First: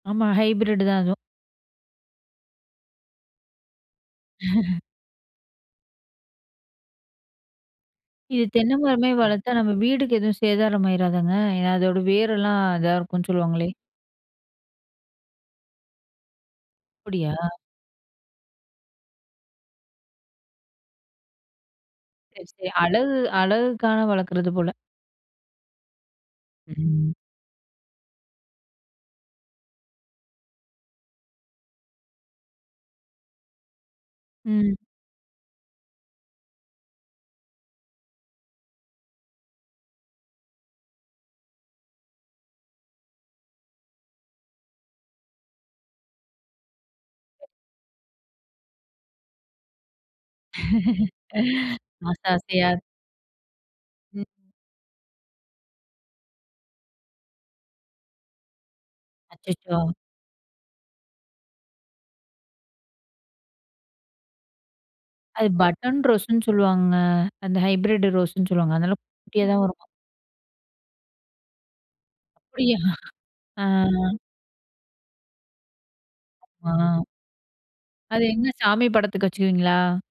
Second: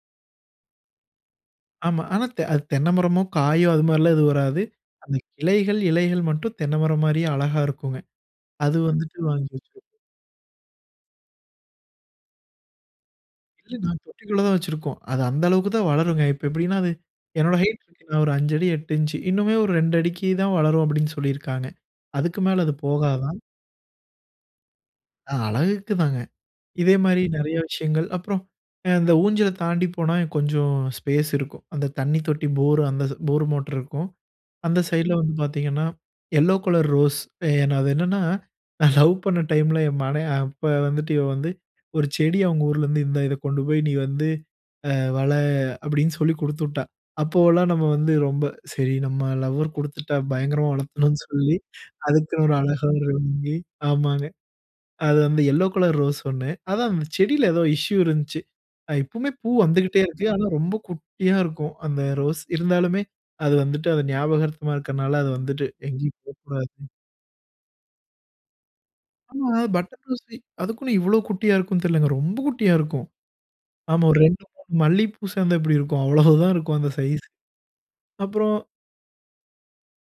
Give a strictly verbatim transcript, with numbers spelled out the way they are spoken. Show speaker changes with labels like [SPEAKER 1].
[SPEAKER 1] ஆமா. ஹைப்ரிட் தான் அதுவும்.
[SPEAKER 2] ஆமா. ஆனா தெ அது தென்ன மரமோ, காயோ, அதுமாரிலாம் எதுவும் வராது. அந்த கிளைகள், இலைகள் மட்டும் தென்னமரம் மாரியே அழகா இருக்குங்க.
[SPEAKER 1] இது தென்னை
[SPEAKER 2] அது
[SPEAKER 1] மரமே
[SPEAKER 2] வந்துட்டு வாங்கி
[SPEAKER 1] வளத்தா, நம்ம
[SPEAKER 2] வச்சு
[SPEAKER 1] வீடுக்கு எதுவும் சேதாரம் ஆயிறாதாங்க? ஏன்னா அதோட வேரெலாம் இதா இருக்குன்னு சொல்லுவாங்களே!
[SPEAKER 2] இல்ல நான் தொட்டிக்குள்ள தான் வச்சிருக்கோம். அது அந்த அளவுக்கு தான் வளருங்க. இப்ப எப்பிடின்னா, அது
[SPEAKER 1] அப்பிடியா!
[SPEAKER 2] என்னோட ஹைட் அ ஒரு அஞ்சடி எட்டு இஞ்ச்சு இன்னுமே ஒரு ரெண்டடிக்கு தான் வளரும் அப்பிடின்னு சொல்லியிருக்காங்க. அதுக்கு
[SPEAKER 1] சரி,
[SPEAKER 2] மேல
[SPEAKER 1] சரி.
[SPEAKER 2] அது
[SPEAKER 1] அழகு
[SPEAKER 2] போகாதான்.
[SPEAKER 1] அழகுக்கான வளக்குறது போல!
[SPEAKER 2] அ அழகுக்கு தாங்க.
[SPEAKER 1] ம்.
[SPEAKER 2] இதேமாரி நெறைய விஷயங்கள். அப்புறம் அ அந்த ஊஞ்சல தாண்டி போனா, கொஞ்சம் ஸ்பேஸ் இருக்கும். அந்த தண்ணி தொட்டி போரு அந்தது போர் மோட்ரு இருக்கும்.
[SPEAKER 1] ம்.
[SPEAKER 2] அந்த சைட்ல வந்து பாத்தீங்கன்னா, எல்லோ கலர் ரோஸ் ஏ அது என்னான்னா, நான் லவ் பண்ண டைம்ல என் மனை அ அப்ப வந்துட்டு இவ வந்து ஒரு செடி அவுங்க ஊர்லருந்து, "இந்தா இத கொண்டு போய், நீ வந்து, அ வள" அப்பிடின்னு சொல்லி குடுத்துவிட்டா! அப்போவெல்லாம் நம்ம வந்து ரொம்ப, "சரி, நம்ம லவ்வர் கொடுத்துட்டா" பயங்கரமா வளத்தணும்ன்னு சொல்லி
[SPEAKER 1] ஆச
[SPEAKER 2] அதுக்குன்னு ஒரு
[SPEAKER 1] ஆசையா!
[SPEAKER 2] அழகா ஒரு [unintelligible] வாங்கி,
[SPEAKER 1] ம்.
[SPEAKER 2] ஆமாங்க. அது வந்து எல்லோ கலர் ரோஸ் ஒண்ணு. அதான் செடியில ஏதோ இஷ்யூ இருந்தச்சு. அ இப்பமே பூ
[SPEAKER 1] அச்சச்சோ!
[SPEAKER 2] வந்துக்கிட்டே இருக்கு. ஆனா ரொம்ப குட்டியா இருக்கும். அந்த ரோஸ், இருந்தாலுமே அது வந்துட்டு அது ஞாபகார்த்தமா இருக்கனால, அது
[SPEAKER 1] அது
[SPEAKER 2] வந்துட்டு
[SPEAKER 1] பட்டன்
[SPEAKER 2] எங்கேயும் போ
[SPEAKER 1] ரோஸ்ன்னு
[SPEAKER 2] கூடாது
[SPEAKER 1] சொல்லுவாங்கங்க. அந்த ஹைப்ரிட் ரோஸ்ன்னு சொல்லுவாங்க, அதனால குட்டியா
[SPEAKER 2] ஆமா.
[SPEAKER 1] தான் வரும்.
[SPEAKER 2] பட்டர் ரோஸ்லயும் அதுக்குன்னு இவ்ளோ குட்டியா இருக்குன்னு தெரிலங்க. ரொம்ப குட்டியா
[SPEAKER 1] அப்பிடியா?
[SPEAKER 2] இருக்கும்.
[SPEAKER 1] ஆ.
[SPEAKER 2] ஆமா ஒரு ரெண்டு, மூணு மல்லி பூ சேந்தா எப்பிடி இருக்கும்! அவ்ளோதான் இருக்கும், அந்த
[SPEAKER 1] ஆ.
[SPEAKER 2] சைஸ்.
[SPEAKER 1] அது எங்க,
[SPEAKER 2] அப்புறம்
[SPEAKER 1] சாமி படத்துக்கு வச்சுக்குவீங்களா?